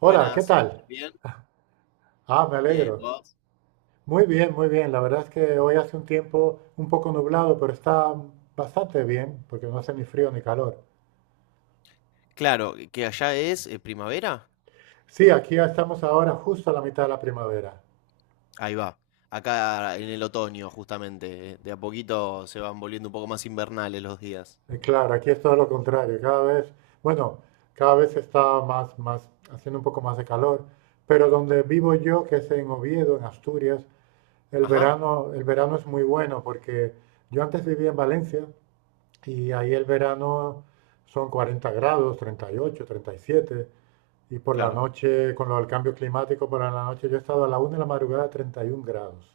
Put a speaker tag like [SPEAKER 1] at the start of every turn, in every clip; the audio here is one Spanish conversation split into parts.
[SPEAKER 1] Hola, ¿qué
[SPEAKER 2] Buenas, ¿me
[SPEAKER 1] tal?
[SPEAKER 2] escuchas bien?
[SPEAKER 1] Ah, me
[SPEAKER 2] Bien,
[SPEAKER 1] alegro.
[SPEAKER 2] ¿vos?
[SPEAKER 1] Muy bien, muy bien. La verdad es que hoy hace un tiempo un poco nublado, pero está bastante bien porque no hace ni frío ni calor.
[SPEAKER 2] Claro, que allá es primavera.
[SPEAKER 1] Sí, aquí ya estamos ahora justo a la mitad de la primavera.
[SPEAKER 2] Ahí va. Acá en el otoño, justamente. De a poquito se van volviendo un poco más invernales los días.
[SPEAKER 1] Claro, aquí es todo lo contrario. Bueno, cada vez está más, haciendo un poco más de calor. Pero donde vivo yo, que es en Oviedo, en Asturias, el
[SPEAKER 2] Ajá,
[SPEAKER 1] verano, el verano es muy bueno porque yo antes vivía en Valencia y ahí el verano son 40 grados, 38 37, y por la
[SPEAKER 2] claro.
[SPEAKER 1] noche, con lo del cambio climático, por la noche yo he estado a la 1 de la madrugada a 31 grados.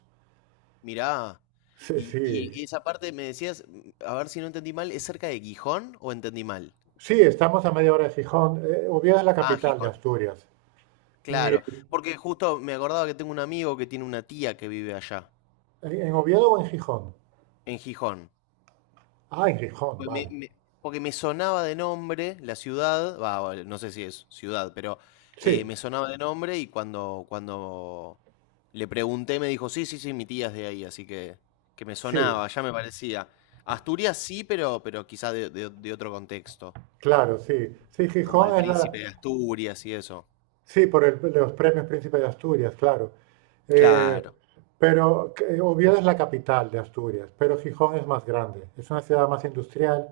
[SPEAKER 2] Mirá.
[SPEAKER 1] Sí,
[SPEAKER 2] Y,
[SPEAKER 1] sí.
[SPEAKER 2] y esa parte me decías, a ver si no entendí mal, ¿es cerca de Gijón o entendí mal?
[SPEAKER 1] Sí, estamos a media hora de Gijón. Oviedo es la
[SPEAKER 2] Ah,
[SPEAKER 1] capital de
[SPEAKER 2] Gijón.
[SPEAKER 1] Asturias. ¿Y
[SPEAKER 2] Claro, porque justo me acordaba que tengo un amigo que tiene una tía que vive allá,
[SPEAKER 1] en Oviedo o en Gijón?
[SPEAKER 2] en Gijón.
[SPEAKER 1] Ah, en Gijón,
[SPEAKER 2] Pues me-
[SPEAKER 1] vale.
[SPEAKER 2] me- Porque me sonaba de nombre la ciudad, va, no sé si es ciudad, pero
[SPEAKER 1] Sí,
[SPEAKER 2] me sonaba de nombre y cuando le pregunté me dijo, sí, sí, sí, mi tía es de ahí, así que me
[SPEAKER 1] sí,
[SPEAKER 2] sonaba, ya me parecía. Asturias sí, pero quizá de otro contexto,
[SPEAKER 1] claro, sí. Sí,
[SPEAKER 2] como del
[SPEAKER 1] Gijón es la.
[SPEAKER 2] príncipe de Asturias y eso.
[SPEAKER 1] Sí, por los premios Príncipe de Asturias, claro. Eh,
[SPEAKER 2] Claro.
[SPEAKER 1] pero Oviedo es la capital de Asturias, pero Gijón es más grande. Es una ciudad más industrial.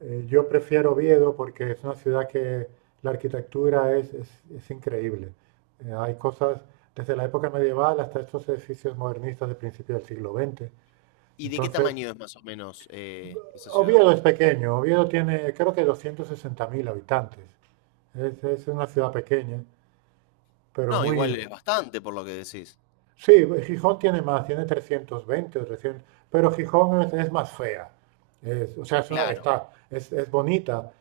[SPEAKER 1] Yo prefiero Oviedo porque es una ciudad que la arquitectura es increíble. Hay cosas desde la época medieval hasta estos edificios modernistas de principios del siglo XX.
[SPEAKER 2] ¿Y de qué
[SPEAKER 1] Entonces,
[SPEAKER 2] tamaño es más o menos esa ciudad?
[SPEAKER 1] Oviedo es pequeño. Oviedo tiene creo que 260.000 habitantes. Es una ciudad pequeña, pero
[SPEAKER 2] No,
[SPEAKER 1] muy.
[SPEAKER 2] igual es bastante por lo que decís.
[SPEAKER 1] Sí, Gijón tiene más, tiene 320 o 300, pero Gijón es más fea. O sea,
[SPEAKER 2] Claro.
[SPEAKER 1] está, es bonita,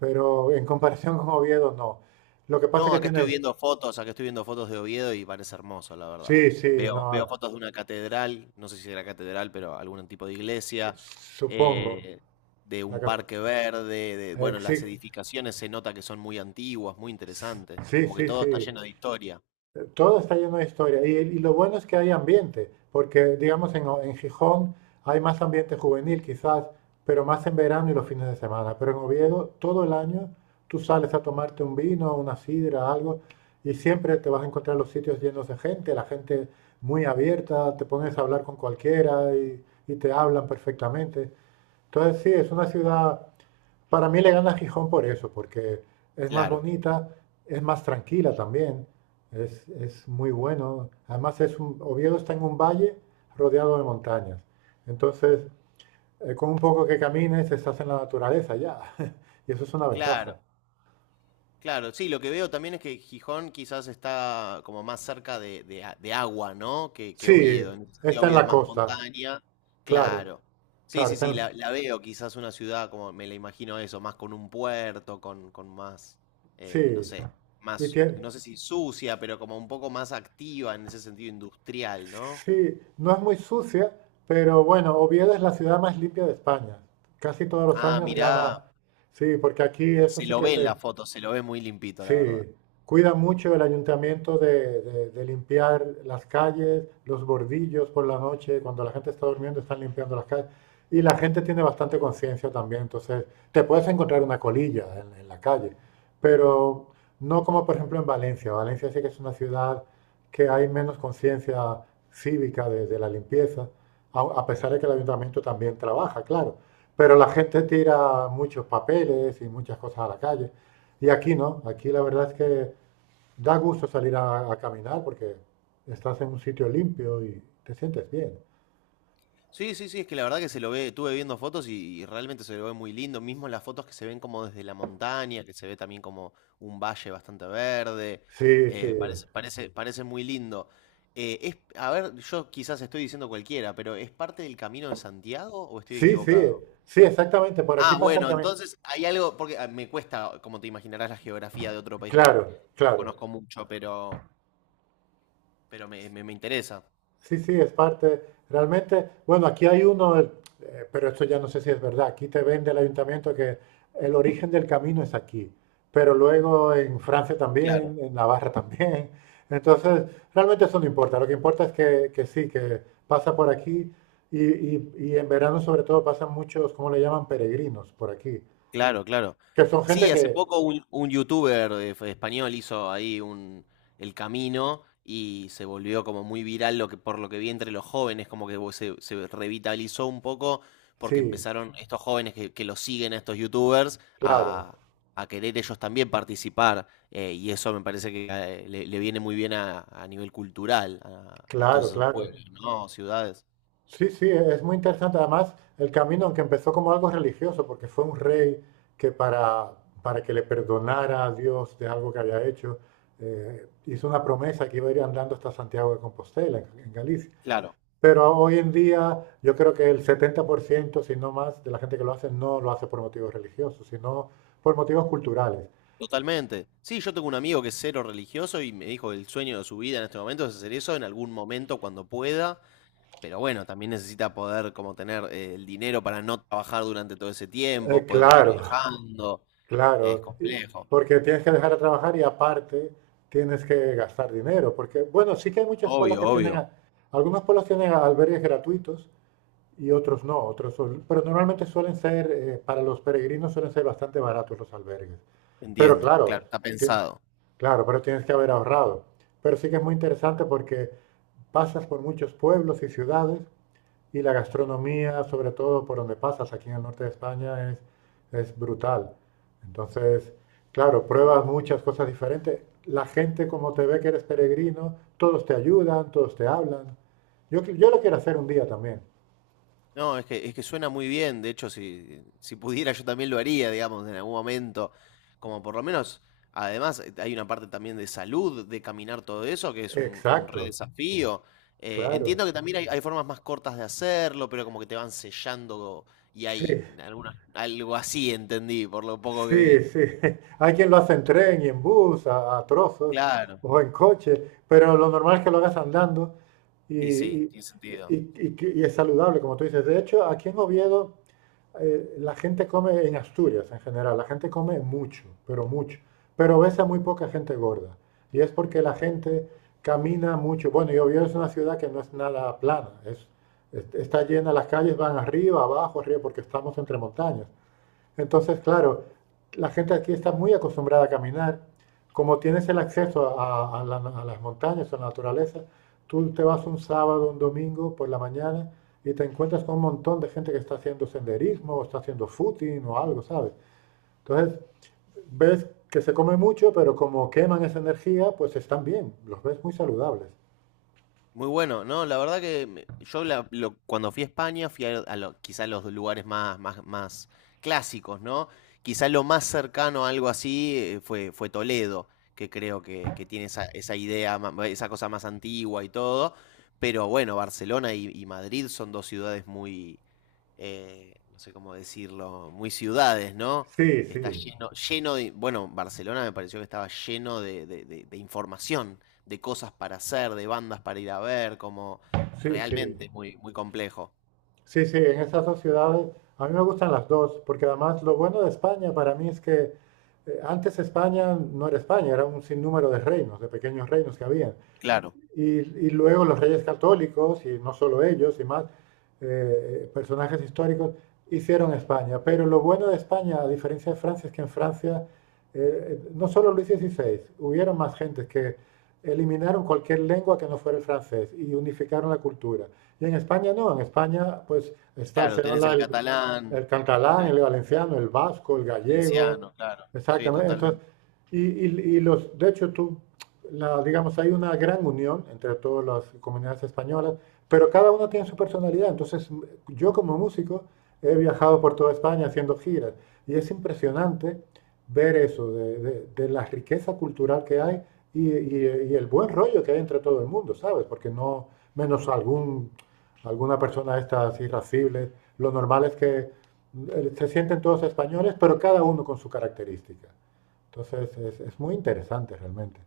[SPEAKER 1] pero en comparación con Oviedo no. Lo que pasa es
[SPEAKER 2] No,
[SPEAKER 1] que tiene,
[SPEAKER 2] acá estoy viendo fotos de Oviedo y parece hermoso, la verdad.
[SPEAKER 1] sí, sí,
[SPEAKER 2] Veo
[SPEAKER 1] no,
[SPEAKER 2] fotos de una catedral, no sé si era catedral, pero algún tipo de iglesia,
[SPEAKER 1] supongo.
[SPEAKER 2] eh, de
[SPEAKER 1] La,
[SPEAKER 2] un
[SPEAKER 1] cap-
[SPEAKER 2] parque verde, de, bueno, las
[SPEAKER 1] sí,
[SPEAKER 2] edificaciones se nota que son muy antiguas, muy interesantes,
[SPEAKER 1] sí,
[SPEAKER 2] como que
[SPEAKER 1] sí,
[SPEAKER 2] todo está
[SPEAKER 1] sí.
[SPEAKER 2] lleno de historia.
[SPEAKER 1] Todo está lleno de historia. Y lo bueno es que hay ambiente, porque digamos en Gijón hay más ambiente juvenil quizás, pero más en verano y los fines de semana. Pero en Oviedo todo el año tú sales a tomarte un vino, una sidra, algo, y siempre te vas a encontrar los sitios llenos de gente, la gente muy abierta, te pones a hablar con cualquiera y te hablan perfectamente. Entonces sí, es una ciudad, para mí le gana a Gijón por eso, porque es más
[SPEAKER 2] Claro,
[SPEAKER 1] bonita, es más tranquila también, es muy bueno. Además, Oviedo está en un valle rodeado de montañas. Entonces, con un poco que camines, estás en la naturaleza ya. Y eso es una ventaja.
[SPEAKER 2] claro. Claro, sí, lo que veo también es que Gijón quizás está como más cerca de agua, ¿no? Que
[SPEAKER 1] Sí,
[SPEAKER 2] Oviedo. En ese sentido,
[SPEAKER 1] está en
[SPEAKER 2] Oviedo
[SPEAKER 1] la
[SPEAKER 2] es más
[SPEAKER 1] costa,
[SPEAKER 2] montaña.
[SPEAKER 1] claro,
[SPEAKER 2] Claro. Sí,
[SPEAKER 1] claro,
[SPEAKER 2] sí,
[SPEAKER 1] está
[SPEAKER 2] sí,
[SPEAKER 1] en.
[SPEAKER 2] la veo quizás una ciudad como me la imagino eso, más con un puerto, con más, no
[SPEAKER 1] Sí,
[SPEAKER 2] sé,
[SPEAKER 1] y
[SPEAKER 2] más,
[SPEAKER 1] tiene.
[SPEAKER 2] no sé si sucia, pero como un poco más activa en ese sentido industrial, ¿no?
[SPEAKER 1] Sí, no es muy sucia, pero bueno, Oviedo es la ciudad más limpia de España. Casi todos los
[SPEAKER 2] Ah,
[SPEAKER 1] años
[SPEAKER 2] mirá,
[SPEAKER 1] gana. Sí, porque aquí eso
[SPEAKER 2] se
[SPEAKER 1] sí
[SPEAKER 2] lo
[SPEAKER 1] que
[SPEAKER 2] ve en
[SPEAKER 1] se.
[SPEAKER 2] la foto, se lo ve muy limpito,
[SPEAKER 1] Sí,
[SPEAKER 2] la verdad.
[SPEAKER 1] cuida mucho el ayuntamiento de, de limpiar las calles, los bordillos por la noche, cuando la gente está durmiendo están limpiando las calles. Y la gente tiene bastante conciencia también, entonces te puedes encontrar una colilla en la calle, pero no como por ejemplo en Valencia. Valencia sí que es una ciudad que hay menos conciencia cívica de la limpieza, a pesar de que el ayuntamiento también trabaja, claro. Pero la gente tira muchos papeles y muchas cosas a la calle. Y aquí no, aquí la verdad es que da gusto salir a caminar porque estás en un sitio limpio y te sientes bien.
[SPEAKER 2] Sí, sí, sí, es que la verdad que se lo ve, estuve viendo fotos y realmente se lo ve muy lindo, mismo las fotos que se ven como desde la montaña, que se ve también como un valle bastante verde,
[SPEAKER 1] Sí, sí,
[SPEAKER 2] parece, parece, parece muy lindo. Es, a ver, yo quizás estoy diciendo cualquiera, pero ¿es parte del Camino de Santiago o estoy
[SPEAKER 1] sí, sí,
[SPEAKER 2] equivocado?
[SPEAKER 1] sí, exactamente, por aquí
[SPEAKER 2] Ah,
[SPEAKER 1] pasa el
[SPEAKER 2] bueno,
[SPEAKER 1] camino.
[SPEAKER 2] entonces hay algo, porque ah, me cuesta, como te imaginarás, la geografía de otro país
[SPEAKER 1] Claro,
[SPEAKER 2] que no
[SPEAKER 1] claro.
[SPEAKER 2] conozco mucho, pero me interesa.
[SPEAKER 1] Sí, sí, es parte. Realmente, bueno, aquí hay uno, pero esto ya no sé si es verdad. Aquí te vende el ayuntamiento que el origen del camino es aquí, pero luego en Francia
[SPEAKER 2] Claro.
[SPEAKER 1] también, en Navarra también. Entonces, realmente eso no importa. Lo que importa es que sí, que pasa por aquí y en verano sobre todo pasan muchos, ¿cómo le llaman? Peregrinos por aquí,
[SPEAKER 2] Claro, claro.
[SPEAKER 1] que son gente
[SPEAKER 2] Sí,
[SPEAKER 1] que,
[SPEAKER 2] hace poco un youtuber fue español hizo ahí un, el camino y se volvió como muy viral lo que, por lo que vi entre los jóvenes, como que se revitalizó un poco porque
[SPEAKER 1] sí,
[SPEAKER 2] empezaron estos jóvenes que lo siguen a estos youtubers
[SPEAKER 1] claro,
[SPEAKER 2] a querer ellos también participar y eso me parece que le viene muy bien a nivel cultural a todos
[SPEAKER 1] claro,
[SPEAKER 2] esos
[SPEAKER 1] claro.
[SPEAKER 2] pueblos, ¿no? Ciudades.
[SPEAKER 1] Sí, sí, es muy interesante. Además, el camino, aunque empezó como algo religioso, porque fue un rey que para que le perdonara a Dios de algo que había hecho, hizo una promesa que iba a ir andando hasta Santiago de Compostela, en Galicia. Pero hoy en día yo creo que el 70%, si no más, de la gente que lo hace no lo hace por motivos religiosos, sino por motivos culturales.
[SPEAKER 2] Totalmente. Sí, yo tengo un amigo que es cero religioso y me dijo que el sueño de su vida en este momento es hacer eso en algún momento cuando pueda, pero bueno, también necesita poder como tener el dinero para no trabajar durante todo ese tiempo, poder estar
[SPEAKER 1] Claro.
[SPEAKER 2] viajando, es
[SPEAKER 1] Claro,
[SPEAKER 2] complejo.
[SPEAKER 1] porque tienes que dejar de trabajar y aparte tienes que gastar dinero, porque bueno, sí que hay muchos pueblos
[SPEAKER 2] Obvio,
[SPEAKER 1] que tienen,
[SPEAKER 2] obvio,
[SPEAKER 1] algunos pueblos tienen albergues gratuitos y otros no, pero normalmente suelen ser, para los peregrinos suelen ser bastante baratos los albergues. Pero
[SPEAKER 2] entiendo,
[SPEAKER 1] claro,
[SPEAKER 2] claro, está
[SPEAKER 1] tien-
[SPEAKER 2] pensado.
[SPEAKER 1] claro, pero tienes que haber ahorrado. Pero sí que es muy interesante porque pasas por muchos pueblos y ciudades y la gastronomía, sobre todo por donde pasas, aquí en el norte de España, es brutal. Entonces, claro,
[SPEAKER 2] Qué
[SPEAKER 1] pruebas
[SPEAKER 2] bueno.
[SPEAKER 1] muchas cosas diferentes. La gente, como te ve que eres peregrino, todos te ayudan, todos te hablan. Yo lo quiero hacer un día también.
[SPEAKER 2] No, es que suena muy bien. De hecho, si pudiera, yo también lo haría, digamos, en algún momento. Como por lo menos, además, hay una parte también de salud, de caminar todo eso, que es un re
[SPEAKER 1] Exacto,
[SPEAKER 2] desafío.
[SPEAKER 1] claro.
[SPEAKER 2] Entiendo que también hay formas más cortas de hacerlo, pero como que te van sellando y
[SPEAKER 1] Sí.
[SPEAKER 2] hay alguna, algo así, entendí, por lo poco que
[SPEAKER 1] Sí,
[SPEAKER 2] vi.
[SPEAKER 1] sí. Hay quien lo hace en tren y en bus, a trozos,
[SPEAKER 2] Claro,
[SPEAKER 1] o en coche, pero lo normal es que lo hagas andando y,
[SPEAKER 2] y sí,
[SPEAKER 1] y-
[SPEAKER 2] tiene sentido.
[SPEAKER 1] y es saludable, como tú dices. De hecho, aquí en Oviedo, la gente come, en Asturias en general, la gente come mucho. Pero ves a muy poca gente gorda. Y es porque la gente camina mucho. Bueno, y Oviedo es una ciudad que no es nada plana, está llena, las calles van arriba, abajo, arriba, porque estamos entre montañas. Entonces, claro, la gente aquí está muy acostumbrada a caminar. Como tienes el acceso a las montañas, a la naturaleza, tú te vas un sábado, un domingo por la mañana y te encuentras con un montón de gente que está haciendo senderismo o está haciendo footing o algo, ¿sabes? Entonces, ves que se come mucho, pero como queman esa energía, pues están bien, los ves muy saludables.
[SPEAKER 2] Muy bueno, no, la verdad que cuando fui a España fui a, quizá los lugares más, más, más clásicos, ¿no? Quizá lo más cercano a algo así fue, fue Toledo, que creo que tiene esa, esa idea, esa cosa más antigua y todo, pero bueno, Barcelona y Madrid son dos ciudades muy, no sé cómo decirlo, muy ciudades, ¿no?
[SPEAKER 1] Sí, sí,
[SPEAKER 2] Está lleno, lleno de, bueno, Barcelona me pareció que estaba lleno de, información, de cosas para hacer, de bandas para ir a ver, como
[SPEAKER 1] sí, sí.
[SPEAKER 2] realmente muy, muy complejo.
[SPEAKER 1] Sí, sí, en esas dos ciudades, a mí me gustan las dos, porque además lo bueno de España para mí es que antes España no era España, era un sinnúmero de reinos, de pequeños reinos que había
[SPEAKER 2] Claro,
[SPEAKER 1] y luego los reyes católicos, y no solo ellos, y más personajes históricos, hicieron España. Pero lo bueno de España, a diferencia de Francia, es que en Francia no solo Luis XVI, hubieron más gentes que eliminaron cualquier lengua que no fuera el francés y unificaron la cultura. Y en España no, en España pues está,
[SPEAKER 2] claro,
[SPEAKER 1] se
[SPEAKER 2] tenés
[SPEAKER 1] habla
[SPEAKER 2] el
[SPEAKER 1] el,
[SPEAKER 2] catalán,
[SPEAKER 1] el catalán,
[SPEAKER 2] el
[SPEAKER 1] el valenciano, el vasco, el gallego,
[SPEAKER 2] valenciano, claro. Sí,
[SPEAKER 1] exactamente. Entonces,
[SPEAKER 2] totalmente.
[SPEAKER 1] de hecho digamos, hay una gran unión entre todas las comunidades españolas, pero cada una tiene su personalidad. Entonces, yo como músico he viajado por toda España haciendo giras y es impresionante ver eso, de, de la riqueza cultural que hay y el buen rollo que hay entre todo el mundo, ¿sabes? Porque no, menos algún, alguna persona de estas irascibles, lo normal es que se sienten todos españoles, pero cada uno con su característica. Entonces, es muy interesante realmente.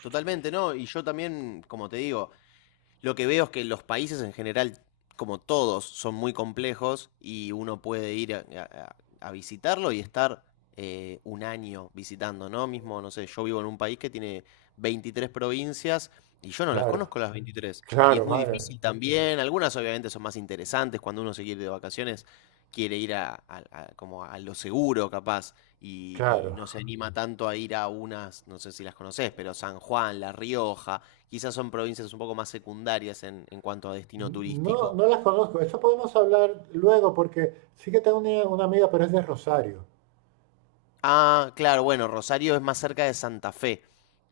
[SPEAKER 2] Totalmente, ¿no? Y yo también, como te digo, lo que veo es que los países en general, como todos, son muy complejos y uno puede ir a visitarlo y estar un año visitando, ¿no? Mismo, no sé, yo vivo en un país que tiene 23 provincias y yo no las
[SPEAKER 1] Claro,
[SPEAKER 2] conozco las 23. Y es
[SPEAKER 1] claro,
[SPEAKER 2] muy
[SPEAKER 1] madre,
[SPEAKER 2] difícil también, algunas obviamente son más interesantes cuando uno se quiere ir de vacaciones, quiere ir como a lo seguro capaz y
[SPEAKER 1] claro.
[SPEAKER 2] no se anima tanto a ir a unas, no sé si las conoces, pero San Juan, La Rioja quizás son provincias un poco más secundarias en cuanto a destino
[SPEAKER 1] No,
[SPEAKER 2] turístico.
[SPEAKER 1] no las conozco. Eso podemos hablar luego porque sí que tengo una amiga, pero es de Rosario.
[SPEAKER 2] Ah, claro, bueno, Rosario es más cerca de Santa Fe.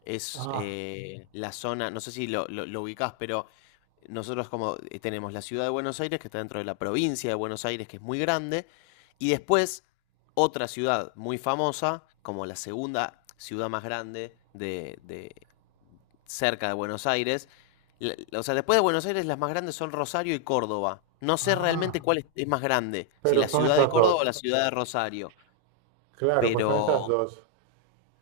[SPEAKER 2] Es
[SPEAKER 1] Ah,
[SPEAKER 2] la zona, no sé si lo ubicás, pero nosotros como tenemos la ciudad de Buenos Aires, que está dentro de la provincia de Buenos Aires, que es muy grande, y después otra ciudad muy famosa, como la segunda ciudad más grande cerca de Buenos Aires. O sea, después de Buenos Aires, las más grandes son Rosario y Córdoba. No sé
[SPEAKER 1] ah.
[SPEAKER 2] realmente cuál es más grande, si
[SPEAKER 1] Pero
[SPEAKER 2] la
[SPEAKER 1] son
[SPEAKER 2] ciudad de
[SPEAKER 1] esas
[SPEAKER 2] Córdoba
[SPEAKER 1] dos.
[SPEAKER 2] o la ciudad de Rosario,
[SPEAKER 1] Claro, pues son esas
[SPEAKER 2] pero...
[SPEAKER 1] dos.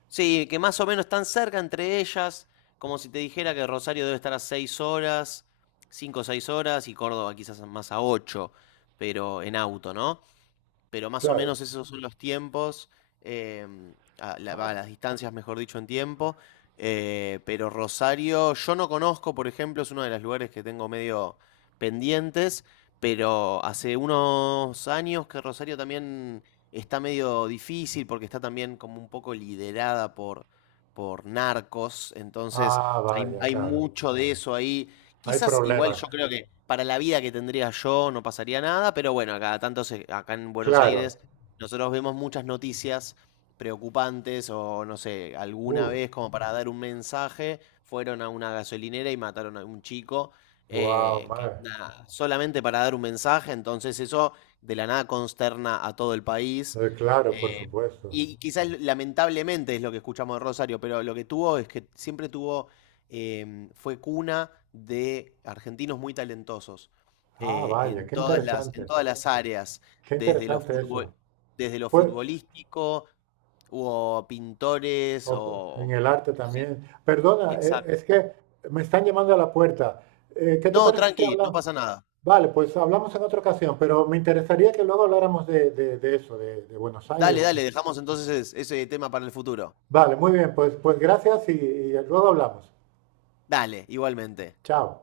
[SPEAKER 2] Sí, que más o menos están cerca entre ellas, como si te dijera que Rosario debe estar a 6 horas, 5 o 6 horas, y Córdoba quizás más a 8, pero en auto, ¿no? Pero más o
[SPEAKER 1] Claro.
[SPEAKER 2] menos esos son los tiempos,
[SPEAKER 1] Ah,
[SPEAKER 2] las distancias, mejor dicho, en tiempo. Pero Rosario, yo no conozco, por ejemplo, es uno de los lugares que tengo medio pendientes, pero hace unos años que Rosario también está medio difícil porque está también como un poco liderada por narcos, entonces
[SPEAKER 1] ah,
[SPEAKER 2] hay,
[SPEAKER 1] vaya,
[SPEAKER 2] hay
[SPEAKER 1] claro.
[SPEAKER 2] mucho de eso ahí.
[SPEAKER 1] Hay
[SPEAKER 2] Quizás igual
[SPEAKER 1] problemas.
[SPEAKER 2] yo creo que para la vida que tendría yo no pasaría nada, pero bueno, a cada tanto acá en Buenos
[SPEAKER 1] Claro.
[SPEAKER 2] Aires nosotros vemos muchas noticias preocupantes o no sé, alguna
[SPEAKER 1] Uf,
[SPEAKER 2] vez como para dar un mensaje, fueron a una gasolinera y mataron a un chico,
[SPEAKER 1] wow,
[SPEAKER 2] que
[SPEAKER 1] madre.
[SPEAKER 2] nada, solamente para dar un mensaje, entonces eso de la nada consterna a todo el país.
[SPEAKER 1] Claro, por
[SPEAKER 2] eh,
[SPEAKER 1] supuesto.
[SPEAKER 2] y quizás lamentablemente es lo que escuchamos de Rosario, pero lo que tuvo es que siempre tuvo fue cuna de argentinos muy talentosos
[SPEAKER 1] Ah, vaya, qué
[SPEAKER 2] en
[SPEAKER 1] interesante.
[SPEAKER 2] todas las áreas,
[SPEAKER 1] Qué
[SPEAKER 2] desde lo
[SPEAKER 1] interesante
[SPEAKER 2] futbol-
[SPEAKER 1] eso.
[SPEAKER 2] desde lo
[SPEAKER 1] Pues,
[SPEAKER 2] futbolístico, hubo pintores
[SPEAKER 1] o en
[SPEAKER 2] o...
[SPEAKER 1] el arte
[SPEAKER 2] gen-
[SPEAKER 1] también. Perdona,
[SPEAKER 2] Exacto.
[SPEAKER 1] es que me están llamando a la puerta. ¿Qué te
[SPEAKER 2] No,
[SPEAKER 1] parece si
[SPEAKER 2] tranqui, no
[SPEAKER 1] hablamos?
[SPEAKER 2] pasa nada.
[SPEAKER 1] Vale, pues hablamos en otra ocasión, pero me interesaría que luego habláramos de, de eso, de Buenos
[SPEAKER 2] Dale,
[SPEAKER 1] Aires.
[SPEAKER 2] dale, dejamos entonces ese tema para el futuro.
[SPEAKER 1] Vale, muy bien, pues gracias y luego hablamos.
[SPEAKER 2] Dale, igualmente.
[SPEAKER 1] Chao.